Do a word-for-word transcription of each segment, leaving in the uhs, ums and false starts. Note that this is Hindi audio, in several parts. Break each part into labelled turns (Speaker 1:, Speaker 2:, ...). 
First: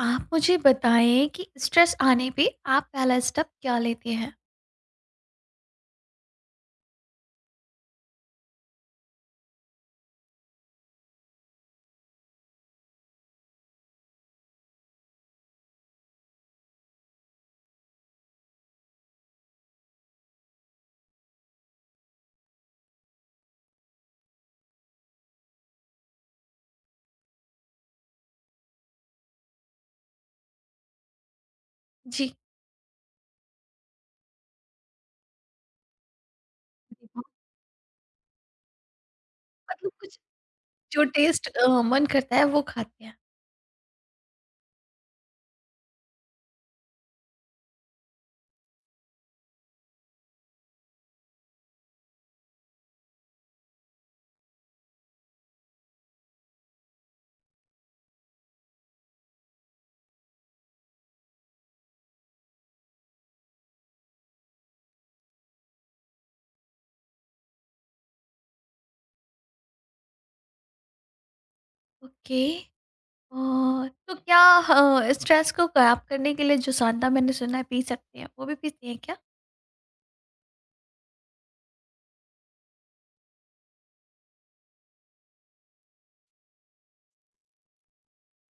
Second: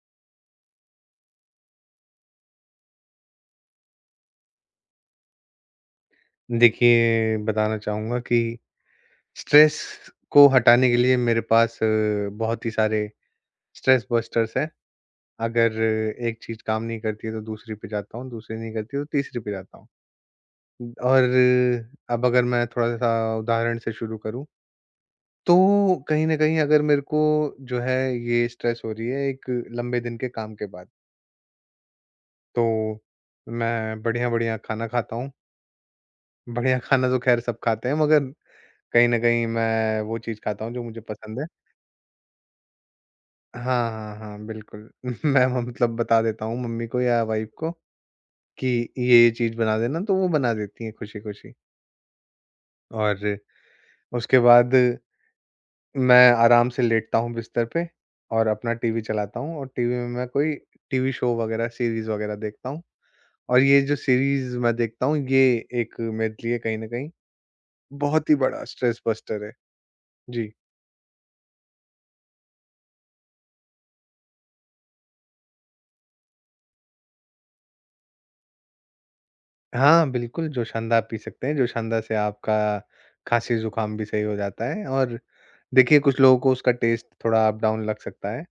Speaker 1: आप मुझे बताएँ कि स्ट्रेस आने पे आप पहला स्टेप क्या लेते हैं?
Speaker 2: देखिए, बताना चाहूँगा कि स्ट्रेस को हटाने के लिए मेरे पास अ, बहुत ही सारे स्ट्रेस बस्टर्स हैं। अगर एक चीज़ काम नहीं करती है तो दूसरी पे जाता हूँ, दूसरी नहीं करती तो तीसरी पे जाता हूँ। और अब अगर मैं थोड़ा-सा उदाहरण से शुरू करूँ, तो कहीं न कहीं अगर मेरे को जो है ये स्ट्रेस हो रही है एक लंबे दिन के काम के बाद,
Speaker 1: जी।
Speaker 2: तो मैं बढ़िया-बढ़िया खाना खाता हूँ। बढ़िया खाना तो
Speaker 1: देखो,
Speaker 2: ख़ैर सब खाते हैं, मगर कहीं न कहीं
Speaker 1: मतलब
Speaker 2: मैं वो
Speaker 1: कुछ
Speaker 2: चीज़ खाता हूँ जो मुझे
Speaker 1: जो
Speaker 2: पसंद है।
Speaker 1: टेस्ट अ, मन करता है वो खाते हैं।
Speaker 2: हाँ, हाँ, हाँ, बिल्कुल। मैं वो मतलब बता देता हूँ मम्मी को या वाइफ़ को कि ये-ये चीज़ बना देना, तो वो बना देती हैं खुशी-खुशी। और उसके बाद मैं आराम से लेटता हूँ बिस्तर पे और अपना टीवी चलाता हूँ, और टीवी में मैं कोई टीवी शो वग़ैरह, सीरीज़ वग़ैरह देखता हूँ। और ये जो सीरीज़ मैं देखता हूँ, ये एक मेरे लिए कहीं न कहीं बहुत ही बड़ा स्ट्रेस बस्टर है। जी।
Speaker 1: ओके। और तो क्या ह स्ट्रेस को ग़ायब करने के लिए जो सांता मैंने सुना है पी सकते हैं, वो भी पीते हैं क्या?
Speaker 2: हाँ, बिल्कुल, जोशानदा आप पी सकते हैं। जोशानदा से आपका खाँसी-ज़ुकाम भी सही हो जाता है। और देखिए, कुछ लोगों को उसका टेस्ट थोड़ा अप-डाउन लग सकता है।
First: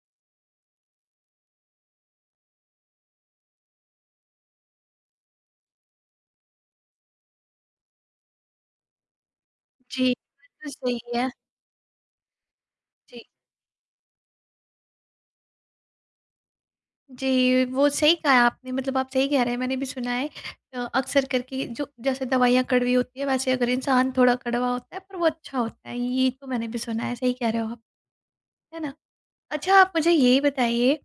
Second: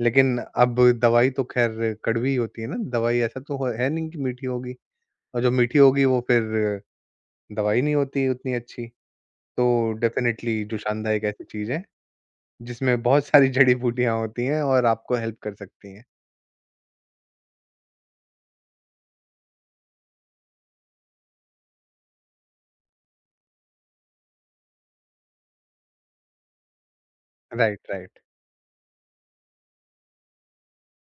Speaker 2: लेकिन अब दवाई तो ख़ैर कड़वी होती है ना, दवाई ऐसा तो हो है नहीं कि मीठी होगी, और जो मीठी होगी वो फिर दवाई नहीं होती उतनी अच्छी। तो
Speaker 1: जी,
Speaker 2: डेफ़िनेटली
Speaker 1: बिल्कुल सही
Speaker 2: जोशानदा एक
Speaker 1: है।
Speaker 2: ऐसी चीज़ है, जिसमें
Speaker 1: जी,
Speaker 2: बहुत सारी जड़ी-बूटियाँ होती हैं और आपको हेल्प कर सकती हैं।
Speaker 1: जी, वो सही कहा है आपने। मतलब आप सही कह रहे हैं, मैंने भी सुना है अ, अक्सर करके जो जैसे दवाइयाँ कड़वी होती है, वैसे अगर इंसान थोड़ा कड़वा होता है पर वो अच्छा होता है। ये तो मैंने भी सुना है, सही कह रहे हो आप,
Speaker 2: राइट, राइट।
Speaker 1: है ना? अच्छा, आप मुझे ये बताइए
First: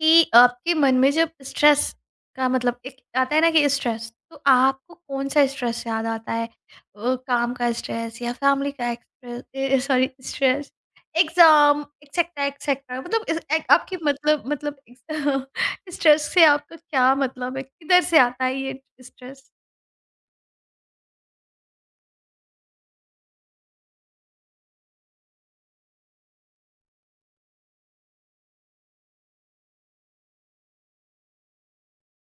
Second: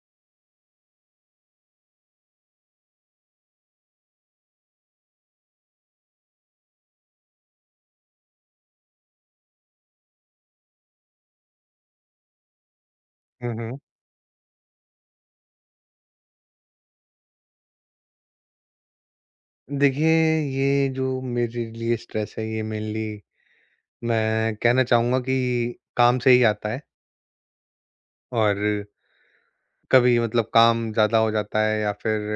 Speaker 1: कि आपके मन में जब स्ट्रेस का मतलब एक आता है ना, कि स्ट्रेस, तो आपको कौन सा स्ट्रेस याद आता है? अ, काम का स्ट्रेस या फैमिली का stress, sorry, stress, exam etcetera etcetera, मतलब इस-
Speaker 2: हुँ,
Speaker 1: एक-
Speaker 2: हुँ।
Speaker 1: आपकी, मतलब मतलब स्ट्रेस से आपका क्या मतलब है? किधर से आता है ये स्ट्रेस?
Speaker 2: देखिए, ये जो मेरे लिए स्ट्रेस है, ये मेनली मैं कहना चाहूँगा कि काम से ही आता है। और कभी मतलब काम ज़्यादा हो जाता है, या फिर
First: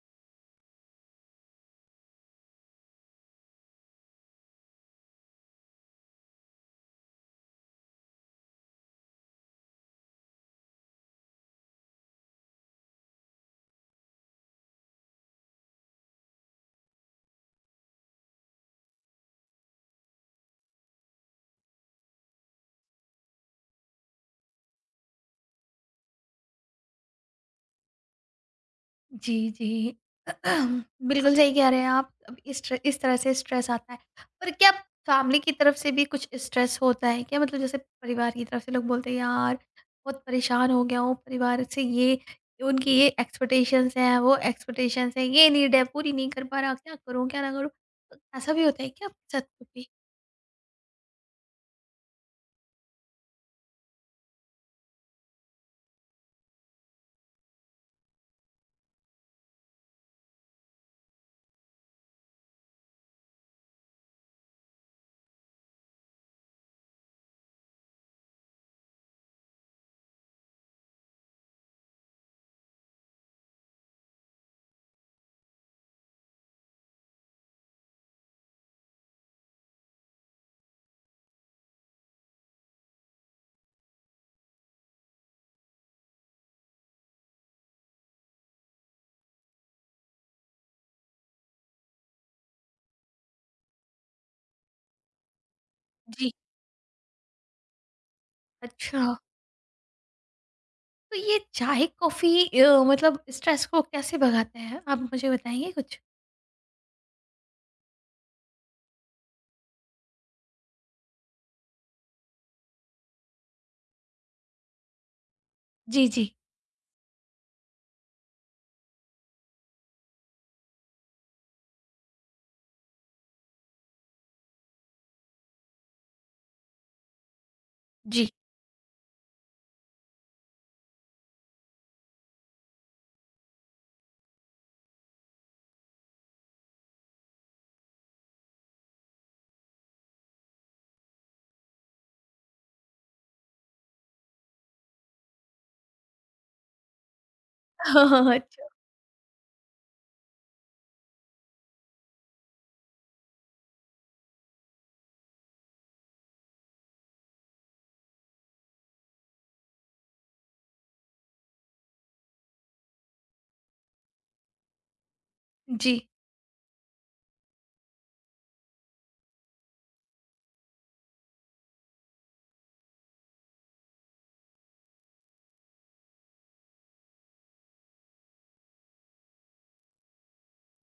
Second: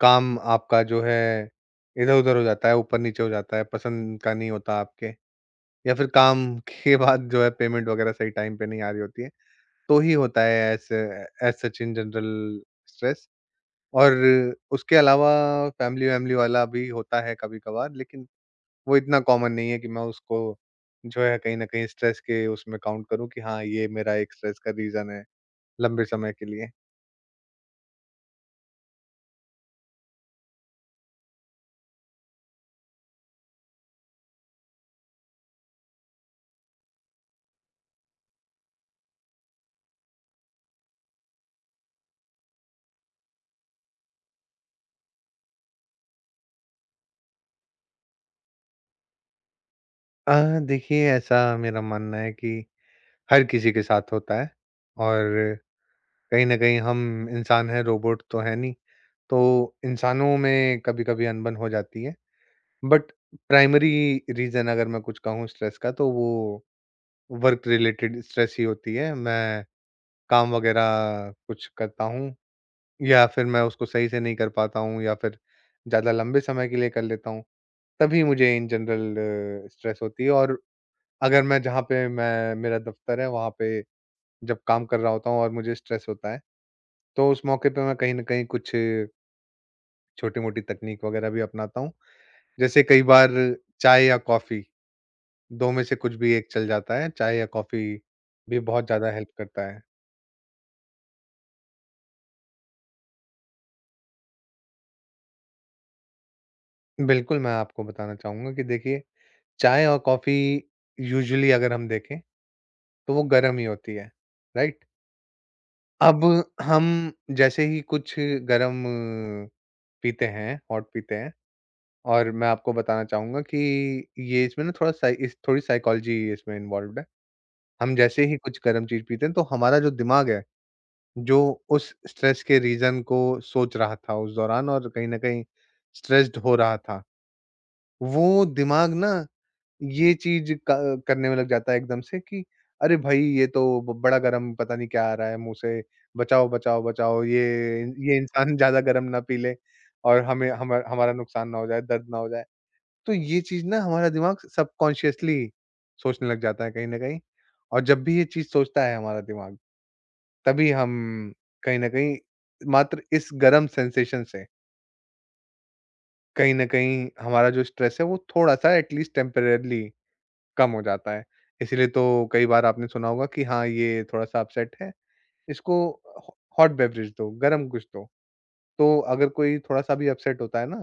Speaker 2: काम आपका जो है इधर-उधर हो जाता है, ऊपर-नीचे हो जाता है, पसंद का नहीं होता आपके, या फिर काम के बाद जो है पेमेंट वग़ैरह सही टाइम पे नहीं आ रही होती है, तो ही होता है as as such in general stress. और उसके अलावा फैमिली-वैमिली वाला भी होता है कभी-कभार, लेकिन वो इतना कॉमन नहीं है कि मैं उसको जो है कहीं न कहीं स्ट्रेस के उसमें काउंट करूँ कि हाँ, ये मेरा एक स्ट्रेस का रीज़न है लंबे समय के लिए।
Speaker 1: जी, जी। बिल्कुल सही कह रहे हैं आप। अब इस टर इस तरह से स्ट्रेस आता है। पर क्या फैमिली की तरफ से भी कुछ स्ट्रेस होता है क्या? मतलब जैसे परिवार की तरफ से लोग बोलते हैं, "यार, बहुत परेशान हो गया हूँ, परिवार से, ये उनकी ये एक्सपेक्टेशंस हैं, वो एक्सपेक्टेशंस हैं, ये नीड है, पूरी नहीं कर पा रहा, क्या करूँ, क्या ना करूँ?" तो ऐसा भी होता है क्या आपके साथ कभी?
Speaker 2: अ, देखिए, ऐसा मेरा मानना है कि हर किसी के साथ होता है, और कहीं न कहीं हम इंसान हैं, रोबोट तो हैं नहीं। तो इंसानों में कभी-कभी अनबन हो जाती है। बट प्राइमरी रीज़न अगर मैं कुछ कहूँ स्ट्रेस का, तो वो वर्क रिलेटेड स्ट्रेस ही होती है। मैं काम वग़ैरह कुछ करता हूँ या फिर मैं उसको सही से नहीं कर पाता हूँ, या फिर ज़्यादा लंबे समय के लिए कर लेता हूँ, तभी मुझे इन जनरल स्ट्रेस होती है। और अगर मैं जहाँ पे मैं मेरा दफ़्तर है वहाँ पे जब काम कर रहा होता हूँ और मुझे स्ट्रेस होता है, तो उस मौके पे मैं कहीं न कहीं कुछ छोटी-मोटी तकनीक वग़ैरह भी अपनाता हूँ। जैसे कई बार चाय या कॉफ़ी, दो में से कुछ
Speaker 1: जी।
Speaker 2: भी एक चल जाता है, चाय या कॉफ़ी भी बहुत ज़्यादा
Speaker 1: अच्छा,
Speaker 2: हेल्प करता है।
Speaker 1: तो ये चाय, कॉफ़ी, अ, मतलब स्ट्रेस को कैसे भगाते हैं? आप मुझे बताएँगे कुछ?
Speaker 2: बिल्कुल, मैं आपको बताना चाहूँगा कि देखिए, चाय और कॉफ़ी यूजुअली अगर हम देखें तो वो गर्म ही होती है, राइट?
Speaker 1: जी, जी।
Speaker 2: अब हम जैसे ही कुछ गर्म पीते हैं, हॉट पीते हैं, और मैं आपको बताना चाहूँगा कि ये इसमें ना थोड़ा साइ इस थोड़ी साइकोलॉजी इसमें इन्वॉल्वड है। हम जैसे
Speaker 1: जी।
Speaker 2: ही कुछ गर्म चीज़ पीते हैं तो हमारा जो दिमाग है, जो उस स्ट्रेस के रीज़न को सोच रहा था उस दौरान और कहीं न कहीं स्ट्रेस्ड हो रहा था, वो दिमाग ना ये चीज़ क करने में लग जाता है एकदम से कि अरे भाई, ये तो ब बड़ा गरम पता नहीं क्या आ रहा है मुँह से, बचाओ, बचाओ, बचाओ, ये ये इंसान
Speaker 1: अच्छा।
Speaker 2: ज़्यादा गरम ना पी ले, और हमें हम हमारा नुकसान ना हो जाए, दर्द ना हो जाए। तो ये चीज़ ना हमारा दिमाग सबकॉन्शियसली सोचने लग जाता है कहीं न कहीं, और जब भी ये चीज़ सोचता है हमारा दिमाग, तभी हम कहीं न कहीं मात्र इस गरम सेंसेशन से
Speaker 1: जी।
Speaker 2: कहीं न कहीं हमारा जो स्ट्रेस है वो थोड़ा-सा एट लीस्ट टेम्परेरीली कम हो जाता है। इसीलिए तो कई बार आपने सुना होगा कि हाँ, ये थोड़ा-सा अपसेट है, इसको ह हॉट बेवरेज दो, गरम कुछ दो। तो अगर कोई थोड़ा-सा भी अपसेट होता है ना,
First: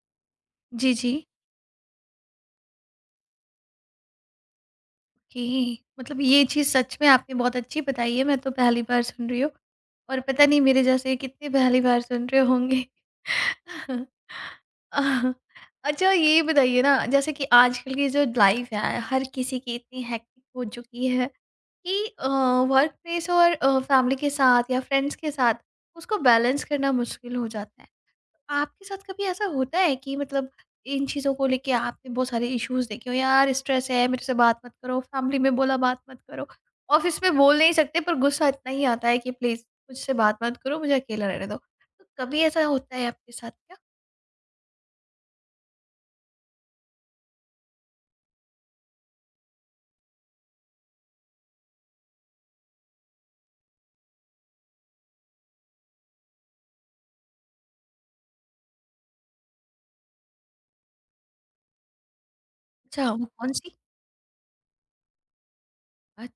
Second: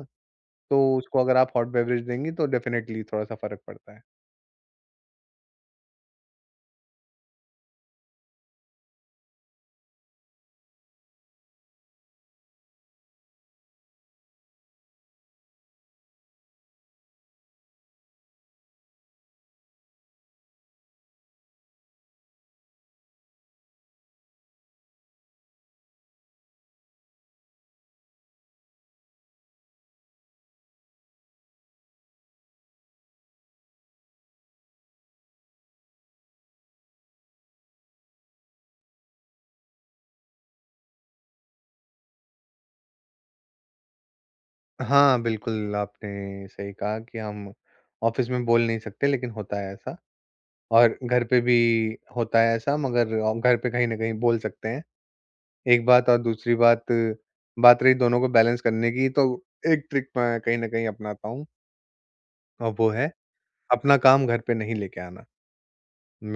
Speaker 1: जी,
Speaker 2: तो
Speaker 1: जी।
Speaker 2: उसको अगर आप हॉट बेवरेज देंगी तो डेफ़िनेटली थोड़ा-सा फ़र्क पड़ता है।
Speaker 1: ओके, मतलब ये चीज़ सच में आपने बहुत अच्छी बताई है, मैं तो पहली बार सुन रही हूँ और पता नहीं मेरे जैसे कितने पहली बार सुन रहे होंगे। आह, अच्छा, ये बताइए ना, जैसे कि आजकल की जो लाइफ़ है, हर किसी की इतनी हेक्टिक हो चुकी है कि अ, वर्क प्लेस और अ, फैमिली के साथ या फ्रेंड्स के साथ उसको बैलेंस करना मुश्किल हो जाता है। आपके साथ कभी ऐसा होता है कि मतलब इन चीज़ों को लेके आपने बहुत सारे इश्यूज़ देखे हो? यार, स्ट्रेस है, मेरे से बात मत करो, फैमिली में बोला बात मत करो, ऑफिस में बोल नहीं सकते पर गुस्सा इतना ही आता है कि प्लीज़ मुझसे बात मत करो, मुझे अकेला रहने दो। तो कभी ऐसा होता है आपके साथ क्या?
Speaker 2: हाँ, बिल्कुल आपने सही कहा कि हम ऑफ़िस में बोल नहीं सकते, लेकिन होता है ऐसा, और घर पे भी होता है ऐसा, मगर औ घर पे कहीं न कहीं बोल सकते हैं। एक बात। और दूसरी बात, बात रही दोनों को बैलेंस करने की, तो एक ट्रिक मैं कहीं न कहीं अपनाता हूँ, और वो
Speaker 1: अच्छा,
Speaker 2: है
Speaker 1: वो कौन सी?
Speaker 2: अपना काम घर पे नहीं लेके आना।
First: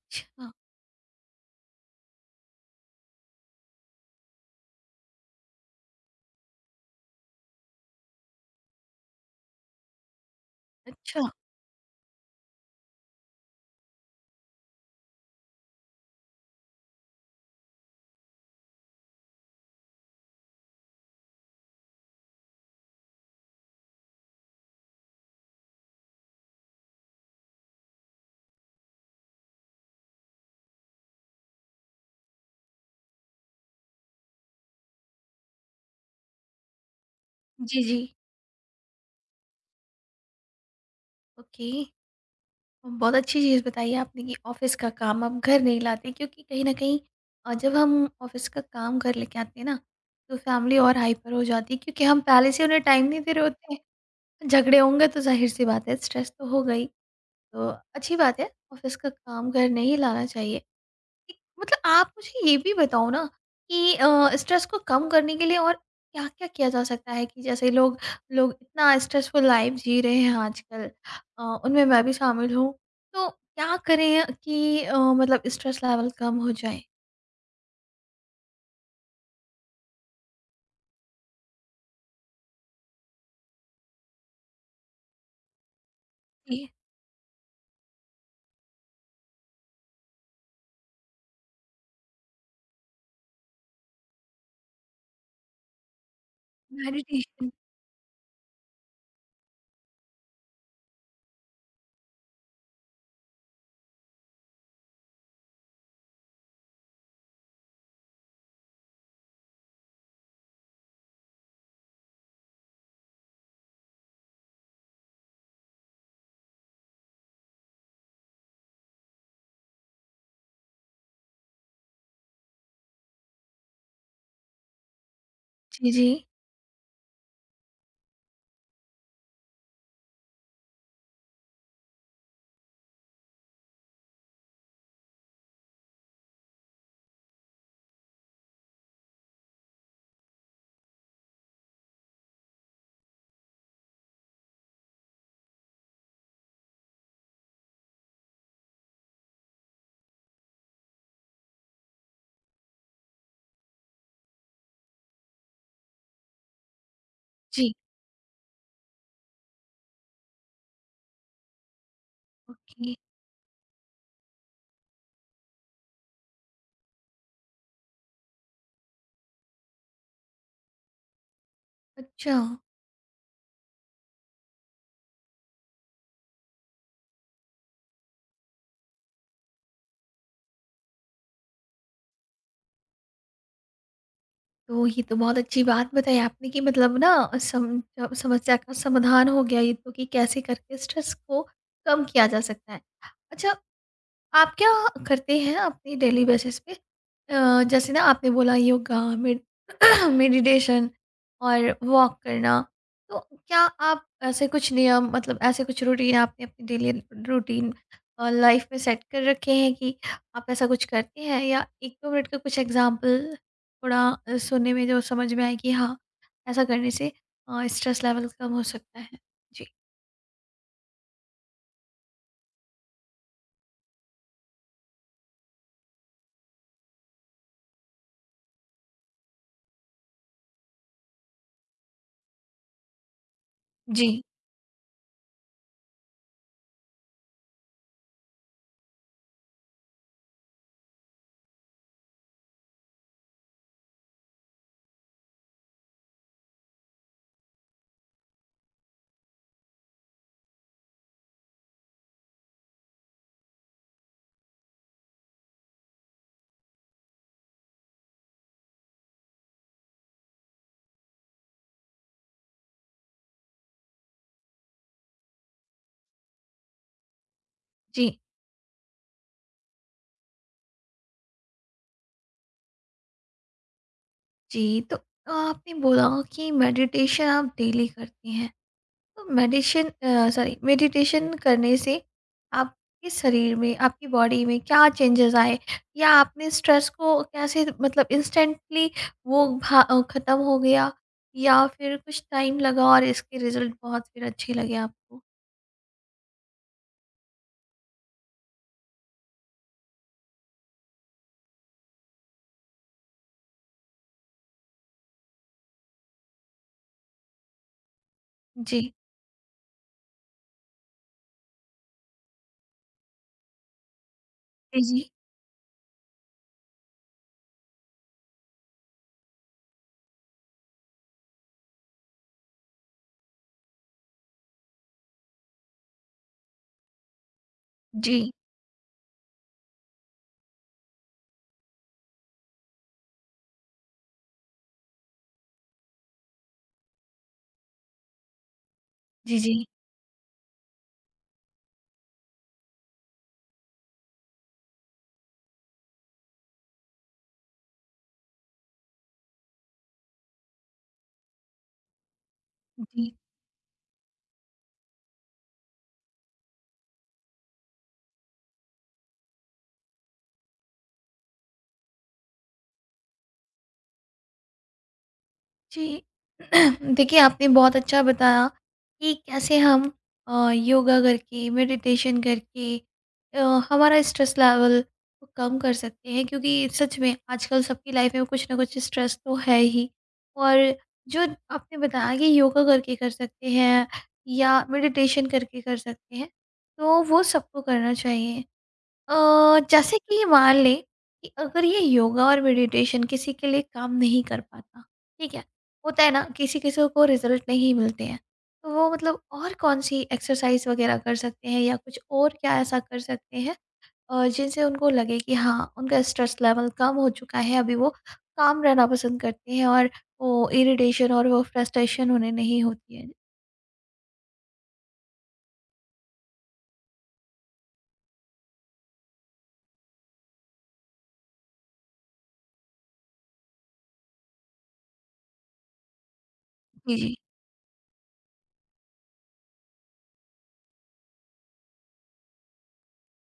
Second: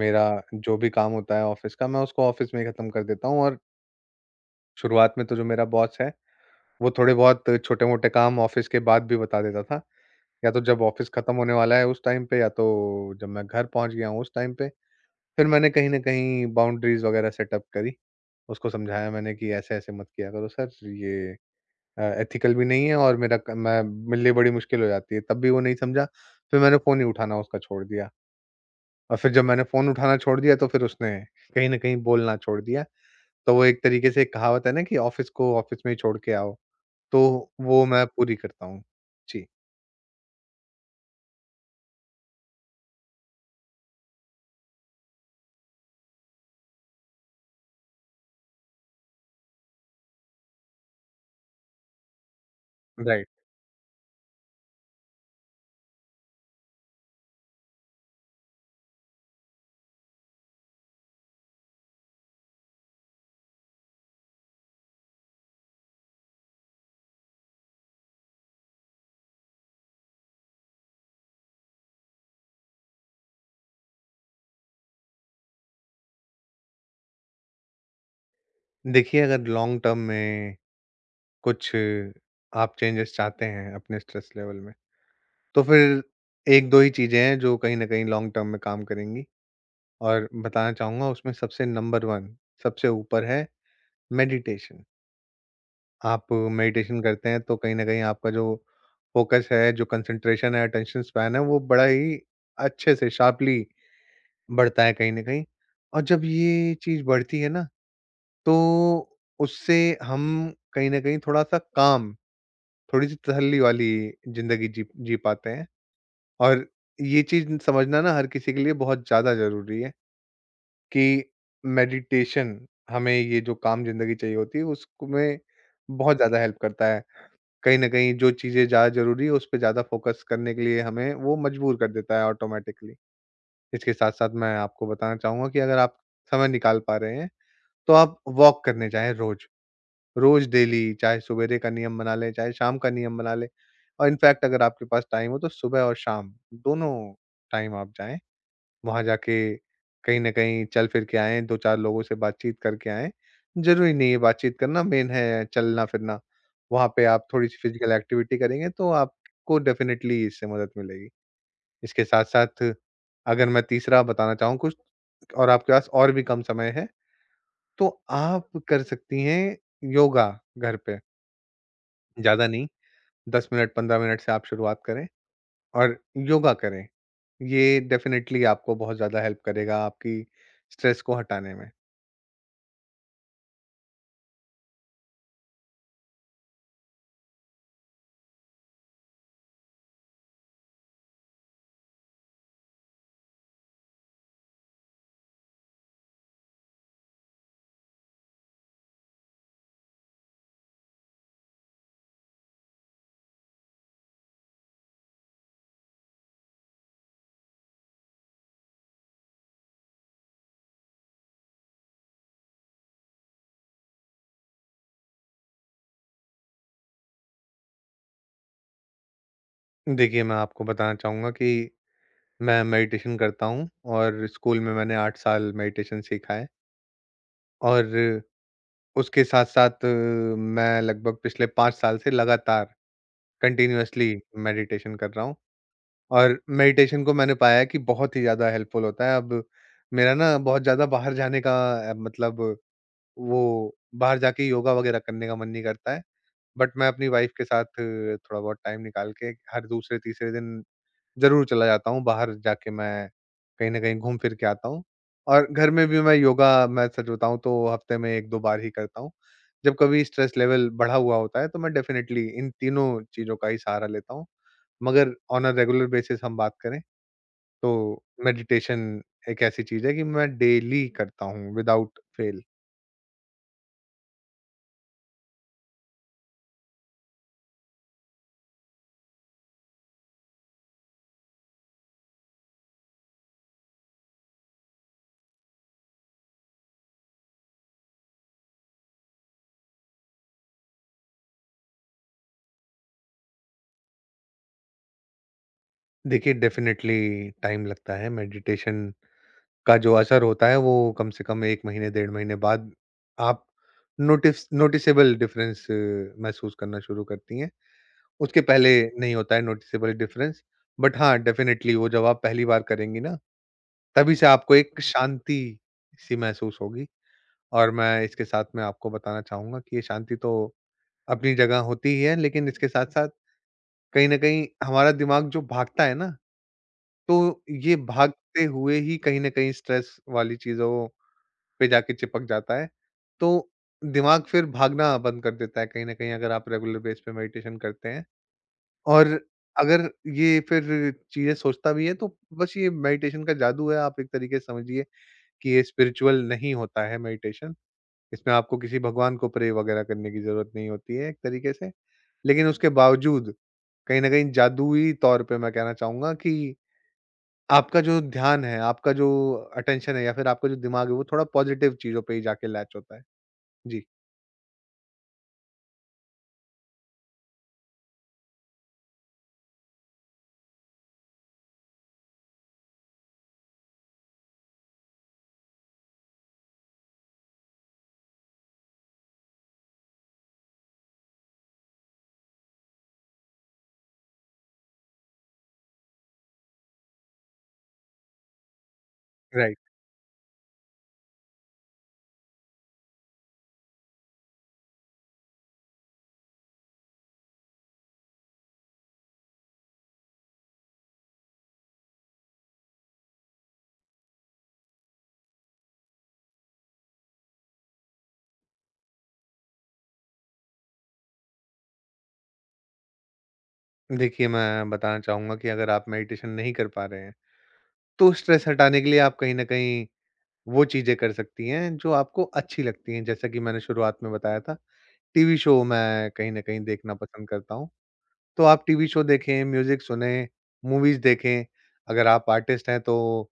Speaker 2: मेरा जो भी काम होता है ऑफ़िस का, मैं उसको ऑफ़िस में ही ख़त्म कर देता हूँ। और शुरुआत में तो जो मेरा बॉस है, वो थोड़े बहुत छोटे-मोटे काम ऑफ़िस के बाद भी बता देता था। या तो जब ऑफ़िस
Speaker 1: अच्छा।
Speaker 2: ख़त्म होने वाला है उस टाइम पे, या तो जब मैं घर पहुँच गया हूँ उस टाइम पे। फिर मैंने कहीं न कहीं बाउंड्रीज़ वग़ैरह सेटअप करी। उसको समझाया मैंने कि ऐसे-ऐसे मत किया करो सर, ये अ, एथिकल भी नहीं है, और मेरा क मैं मेरे लिए बड़ी मुश्किल हो जाती है। तब भी वो नहीं समझा, फिर मैंने फ़ोन ही उठाना उसका छोड़ दिया। और फिर जब मैंने फ़ोन उठाना छोड़ दिया, तो फिर उसने कहीं न कहीं बोलना छोड़ दिया। तो वो एक तरीके से एक कहावत है ना कि ऑफ़िस को ऑफ़िस में ही छोड़ के आओ, तो
Speaker 1: जी,
Speaker 2: वो
Speaker 1: जी।
Speaker 2: मैं पूरी करता हूँ। जी,
Speaker 1: ओके। बहुत अच्छी चीज़ बताई आपने कि ऑफिस का काम आप घर नहीं लाते, क्योंकि कहीं ना कहीं अ, जब हम ऑफिस का काम घर लेके आते हैं ना, तो फैमिली और हाइपर हो जाती है, क्योंकि हम पहले से उन्हें टाइम नहीं
Speaker 2: राइट।
Speaker 1: दे रहे होते हैं। झगड़े होंगे तो जाहिर सी बात है, स्ट्रेस तो हो गई। तो अच्छी बात है, ऑफिस का काम घर नहीं लाना चाहिए। एक, मतलब आप मुझे ये भी बताओ ना कि अ, स्ट्रेस को कम करने के लिए और क्या-क्या किया जा सकता है? कि जैसे लोग, लोग इतना स्ट्रेसफुल लाइफ जी रहे हैं आजकल, अ, उनमें मैं भी शामिल हूँ। तो क्या करें कि अ, मतलब स्ट्रेस लेवल कम हो जाए?
Speaker 2: देखिए, अगर लॉन्ग टर्म में कुछ आप चेंजेस चाहते हैं अपने स्ट्रेस लेवल में, तो फिर
Speaker 1: जी,
Speaker 2: एक दो ही चीज़ें हैं जो कहीं न कहीं लॉन्ग टर्म में काम करेंगी, और बताना चाहूँगा उसमें सबसे नंबर वन सबसे ऊपर है मेडिटेशन। आप मेडिटेशन करते हैं
Speaker 1: मेडिटेशन।
Speaker 2: तो कहीं न कहीं आपका जो फ़ोकस है, जो कंसंट्रेशन है, अटेंशन स्पैन है, वो बड़ा ही अच्छे से शार्पली बढ़ता है कहीं न कहीं। और जब ये चीज़ बढ़ती है ना, तो उससे हम कहीं न कहीं थोड़ा-सा काम, थोड़ी-सी तसल्ली वाली ज़िंदगी जी जी पाते हैं। और ये चीज़ समझना ना हर किसी के लिए बहुत ज़्यादा ज़रूरी है कि मेडिटेशन हमें ये जो काम ज़िंदगी चाहिए होती है, उसमें
Speaker 1: जी, जी।
Speaker 2: बहुत ज़्यादा हेल्प करता है। कहीं न कहीं जो चीज़ें ज़्यादा ज़रूरी है, उस पे ज़्यादा फ़ोकस करने के लिए हमें वो मजबूर कर देता है ऑटोमैटिकली। इसके साथ-साथ मैं आपको बताना चाहूँगा कि अगर आप समय निकाल पा रहे हैं, तो आप वॉक करने जाएँ रोज़। रोज़ डेली, चाहे सवेरे का नियम बना लें, चाहे शाम का नियम बना लें, और इनफैक्ट अगर आपके पास टाइम हो तो सुबह और शाम दोनों टाइम आप जाएँ। वहाँ जाके कहीं न कहीं चल फिर के आएँ, दो चार लोगों से बातचीत करके आएँ। ज़रूरी नहीं है बातचीत करना, मेन है चलना-फिरना। वहाँ पे आप थोड़ी-सी
Speaker 1: जी,
Speaker 2: फिज़िकल एक्टिविटी करेंगे तो आपको डेफ़िनेटली इससे मदद मिलेगी। इसके साथ-साथ
Speaker 1: ओके।
Speaker 2: अगर मैं तीसरा बताना चाहूँ कुछ, और आपके पास और भी कम समय है, तो आप कर सकती हैं योगा घर पे।
Speaker 1: अच्छा,
Speaker 2: ज़्यादा नहीं, दस मिनट, पंद्रह मिनट से आप शुरुआत करें और योगा करें। ये डेफ़िनेटली आपको बहुत ज़्यादा हेल्प करेगा आपकी स्ट्रेस को हटाने में।
Speaker 1: तो ये तो बहुत अच्छी बात बताई आपने कि मतलब ना, सम अ, समस्या का समाधान हो गया ये तो, कि कैसे करके स्ट्रेस को कम किया जा सकता है। अच्छा, आप क्या करते हैं अपनी डेली बेसिस पे? अ, जैसे ना, आपने बोला योगा, मेड मेडिटेशन और वॉक करना, तो क्या आप ऐसे कुछ नियम, मतलब ऐसे कुछ रूटीन आपने अपनी डेली रूटीन लाइफ में सेट कर रखे हैं कि आप ऐसा कुछ करते हैं? या एक दो मिनट का कुछ एग्जांपल, थोड़ा अ, सुनने में जो समझ में आए कि हाँ, ऐसा करने से स्ट्रेस लेवल कम हो सकता है। जी।
Speaker 2: देखिए, मैं आपको बताना चाहूँगा कि मैं मेडिटेशन करता हूँ, और स्कूल में मैंने आठ साल मेडिटेशन सीखा है। और उसके साथ-साथ मैं लगभग पिछले पाँच साल से लगातार
Speaker 1: जी।
Speaker 2: कंटीन्यूअसली मेडिटेशन कर रहा हूँ। और मेडिटेशन को मैंने पाया है कि बहुत ही ज़्यादा हेल्पफुल होता है। अब मेरा ना बहुत ज़्यादा बाहर जाने का अ, मतलब वो बाहर जाके योगा वग़ैरह करने का मन नहीं करता है। बट मैं अपनी वाइफ़ के साथ अ, थोड़ा बहुत टाइम निकाल के हर दूसरे-तीसरे दिन ज़रूर चला जाता हूँ, बाहर जाके मैं कहीं न कहीं घूम फिर के आता हूँ। और घर में भी मैं योगा मैं सच बताऊँ तो हफ्ते में एक दो बार ही करता हूँ। जब कभी स्ट्रेस लेवल बढ़ा हुआ होता है तो मैं डेफ़िनेटली इन तीनों चीज़ों का ही सहारा लेता हूँ। मगर ऑन अ रेगुलर बेसिस हम बात करें तो
Speaker 1: जी,
Speaker 2: मेडिटेशन एक ऐसी चीज़ है कि मैं डेली करता हूँ विदाउट फ़ेल।
Speaker 1: जी, तो आपने बोला कि मेडिटेशन आप डेली करती हैं। तो मेडिशन अ, सॉरी मेडिटेशन करने से आपके शरीर में, आपकी बॉडी में क्या चेंजेज़ आए? या आपने स्ट्रेस को कैसे, मतलब इंस्टेंटली वो भा अ, ख़त्म हो गया या फिर कुछ टाइम लगा और इसके रिज़ल्ट बहुत फिर अच्छे लगे आपको?
Speaker 2: देखिए, डेफ़िनेटली टाइम लगता है। मेडिटेशन का जो असर होता है वो कम से कम एक महीने, डेढ़ महीने बाद आप नोटिस नोटिसेबल डिफरेंस महसूस करना शुरू करती हैं। उसके पहले
Speaker 1: जी।
Speaker 2: नहीं होता है नोटिसेबल डिफरेंस। बट हाँ, डेफिनिटली वो जब आप पहली बार करेंगी ना, तभी से आपको
Speaker 1: जी,
Speaker 2: एक
Speaker 1: जी।
Speaker 2: शांति सी महसूस होगी। और मैं इसके साथ में आपको बताना चाहूँगा कि ये शांति तो अपनी जगह होती ही है, लेकिन इसके साथ-साथ कहीं न कहीं हमारा दिमाग जो भागता है ना, तो ये
Speaker 1: जी,
Speaker 2: भागते हुए ही कहीं न कहीं स्ट्रेस वाली चीज़ों पे जाके चिपक जाता है, तो दिमाग फिर भागना बंद कर देता है कहीं न कहीं अगर आप रेगुलर बेस पे मेडिटेशन करते हैं। और
Speaker 1: जी, जी,
Speaker 2: अगर ये फिर चीज़ें सोचता भी है तो बस ये मेडिटेशन का जादू है, आप एक तरीके से समझिए कि ये स्पिरिचुअल नहीं होता है मेडिटेशन। इसमें आपको किसी भगवान को प्रे वगैरह करने की ज़रूरत नहीं होती है एक तरीके से। लेकिन उसके
Speaker 1: जी।
Speaker 2: बावजूद कहीं न कहीं जादुई तौर पे मैं कहना चाहूँगा कि आपका जो ध्यान है, आपका जो अटेंशन है, या फिर आपका जो दिमाग है वो थोड़ा पॉज़िटिव चीज़ों पे ही जाके लैच होता है। जी।
Speaker 1: जी। देखिए, आपने बहुत अच्छा बताया कि कैसे हम अ, योगा करके, मेडिटेशन करके, अ, हमारा स्ट्रेस लेवल को कम कर सकते हैं, क्योंकि सच में आजकल सबकी लाइफ में कुछ ना कुछ स्ट्रेस तो है ही। और जो आपने बताया कि योगा करके कर सकते हैं या मेडिटेशन करके कर सकते हैं, तो वो सबको करना चाहिए। अ,
Speaker 2: राइट।
Speaker 1: जैसे कि मान लें कि अगर ये योगा और मेडिटेशन किसी के लिए काम नहीं कर पाता, ठीक है, होता है ना, किसी किसी को रिजल्ट नहीं मिलते हैं, तो वो मतलब और कौन सी एक्सरसाइज वगैरह कर सकते हैं या कुछ और क्या ऐसा कर सकते हैं अ, जिनसे उनको लगे कि हाँ, उनका स्ट्रेस लेवल कम हो चुका है, अभी वो काम रहना पसंद करते हैं और वो इरिटेशन और वो फ्रस्ट्रेशन उन्हें नहीं होती है।
Speaker 2: देखिए, मैं बताना चाहूँगा कि अगर आप मेडिटेशन नहीं कर पा रहे हैं, तो स्ट्रेस हटाने के लिए आप कहीं न कहीं वो चीज़ें कर सकती हैं, जो आपको अच्छी लगती हैं। जैसा कि मैंने शुरुआत में बताया था, टीवी शो मैं कहीं न कहीं देखना
Speaker 1: जी। जी।
Speaker 2: पसंद करता हूँ। तो आप टीवी शो देखें, म्यूज़िक सुनें, मूवीज़ देखें। अगर आप आर्टिस्ट हैं, तो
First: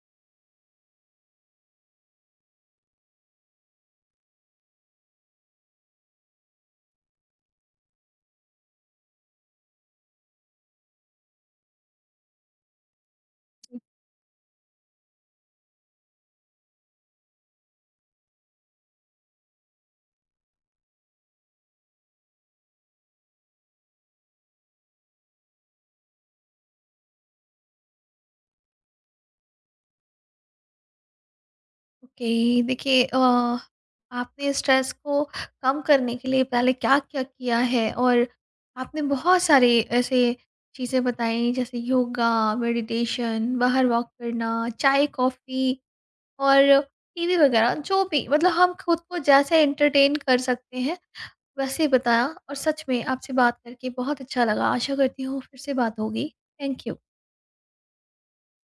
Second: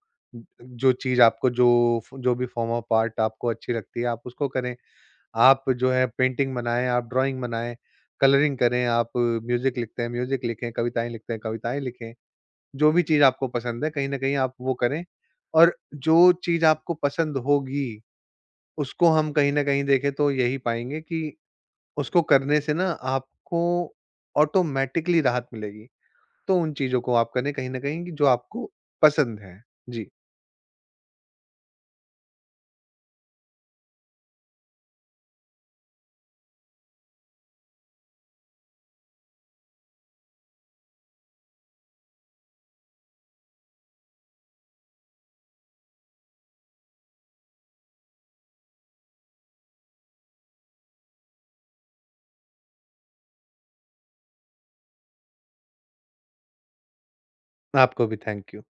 Speaker 2: जो चीज़ आपको जो फ जो भी फ़ॉर्म ऑफ आर्ट आपको अच्छी लगती है, आप उसको करें। आप जो है पेंटिंग बनाएँ, आप ड्राइंग बनाएँ, कलरिंग करें, आप म्यूज़िक लिखते हैं म्यूज़िक लिखें, कविताएँ लिखते हैं कविताएँ लिखें। जो भी चीज़ आपको पसंद है कहीं न कहीं आप वो करें, और जो चीज़ आपको पसंद होगी, उसको हम कहीं न कहीं देखें तो यही पाएँगे कि उसको करने से ना आपको ऑटोमैटिकली राहत मिलेगी। तो उन चीज़ों को आप करें कहीं न कहीं कि जो आपको पसंद है। जी,
Speaker 1: ओके, देखिए, अ, आपने स्ट्रेस को कम करने के लिए पहले क्या-क्या किया है? और आपने बहुत सारे ऐसे चीज़ें बताई, जैसे योगा, मेडिटेशन, बाहर वॉक करना, चाय, कॉफ़ी और टीवी वगैरह, जो भी मतलब हम खुद को जैसे एंटरटेन कर सकते हैं, वैसे बताया। और सच में आपसे बात करके बहुत अच्छा लगा। आशा करती हूँ फिर से बात होगी। Thank you.
Speaker 2: आपको भी थैंक यू।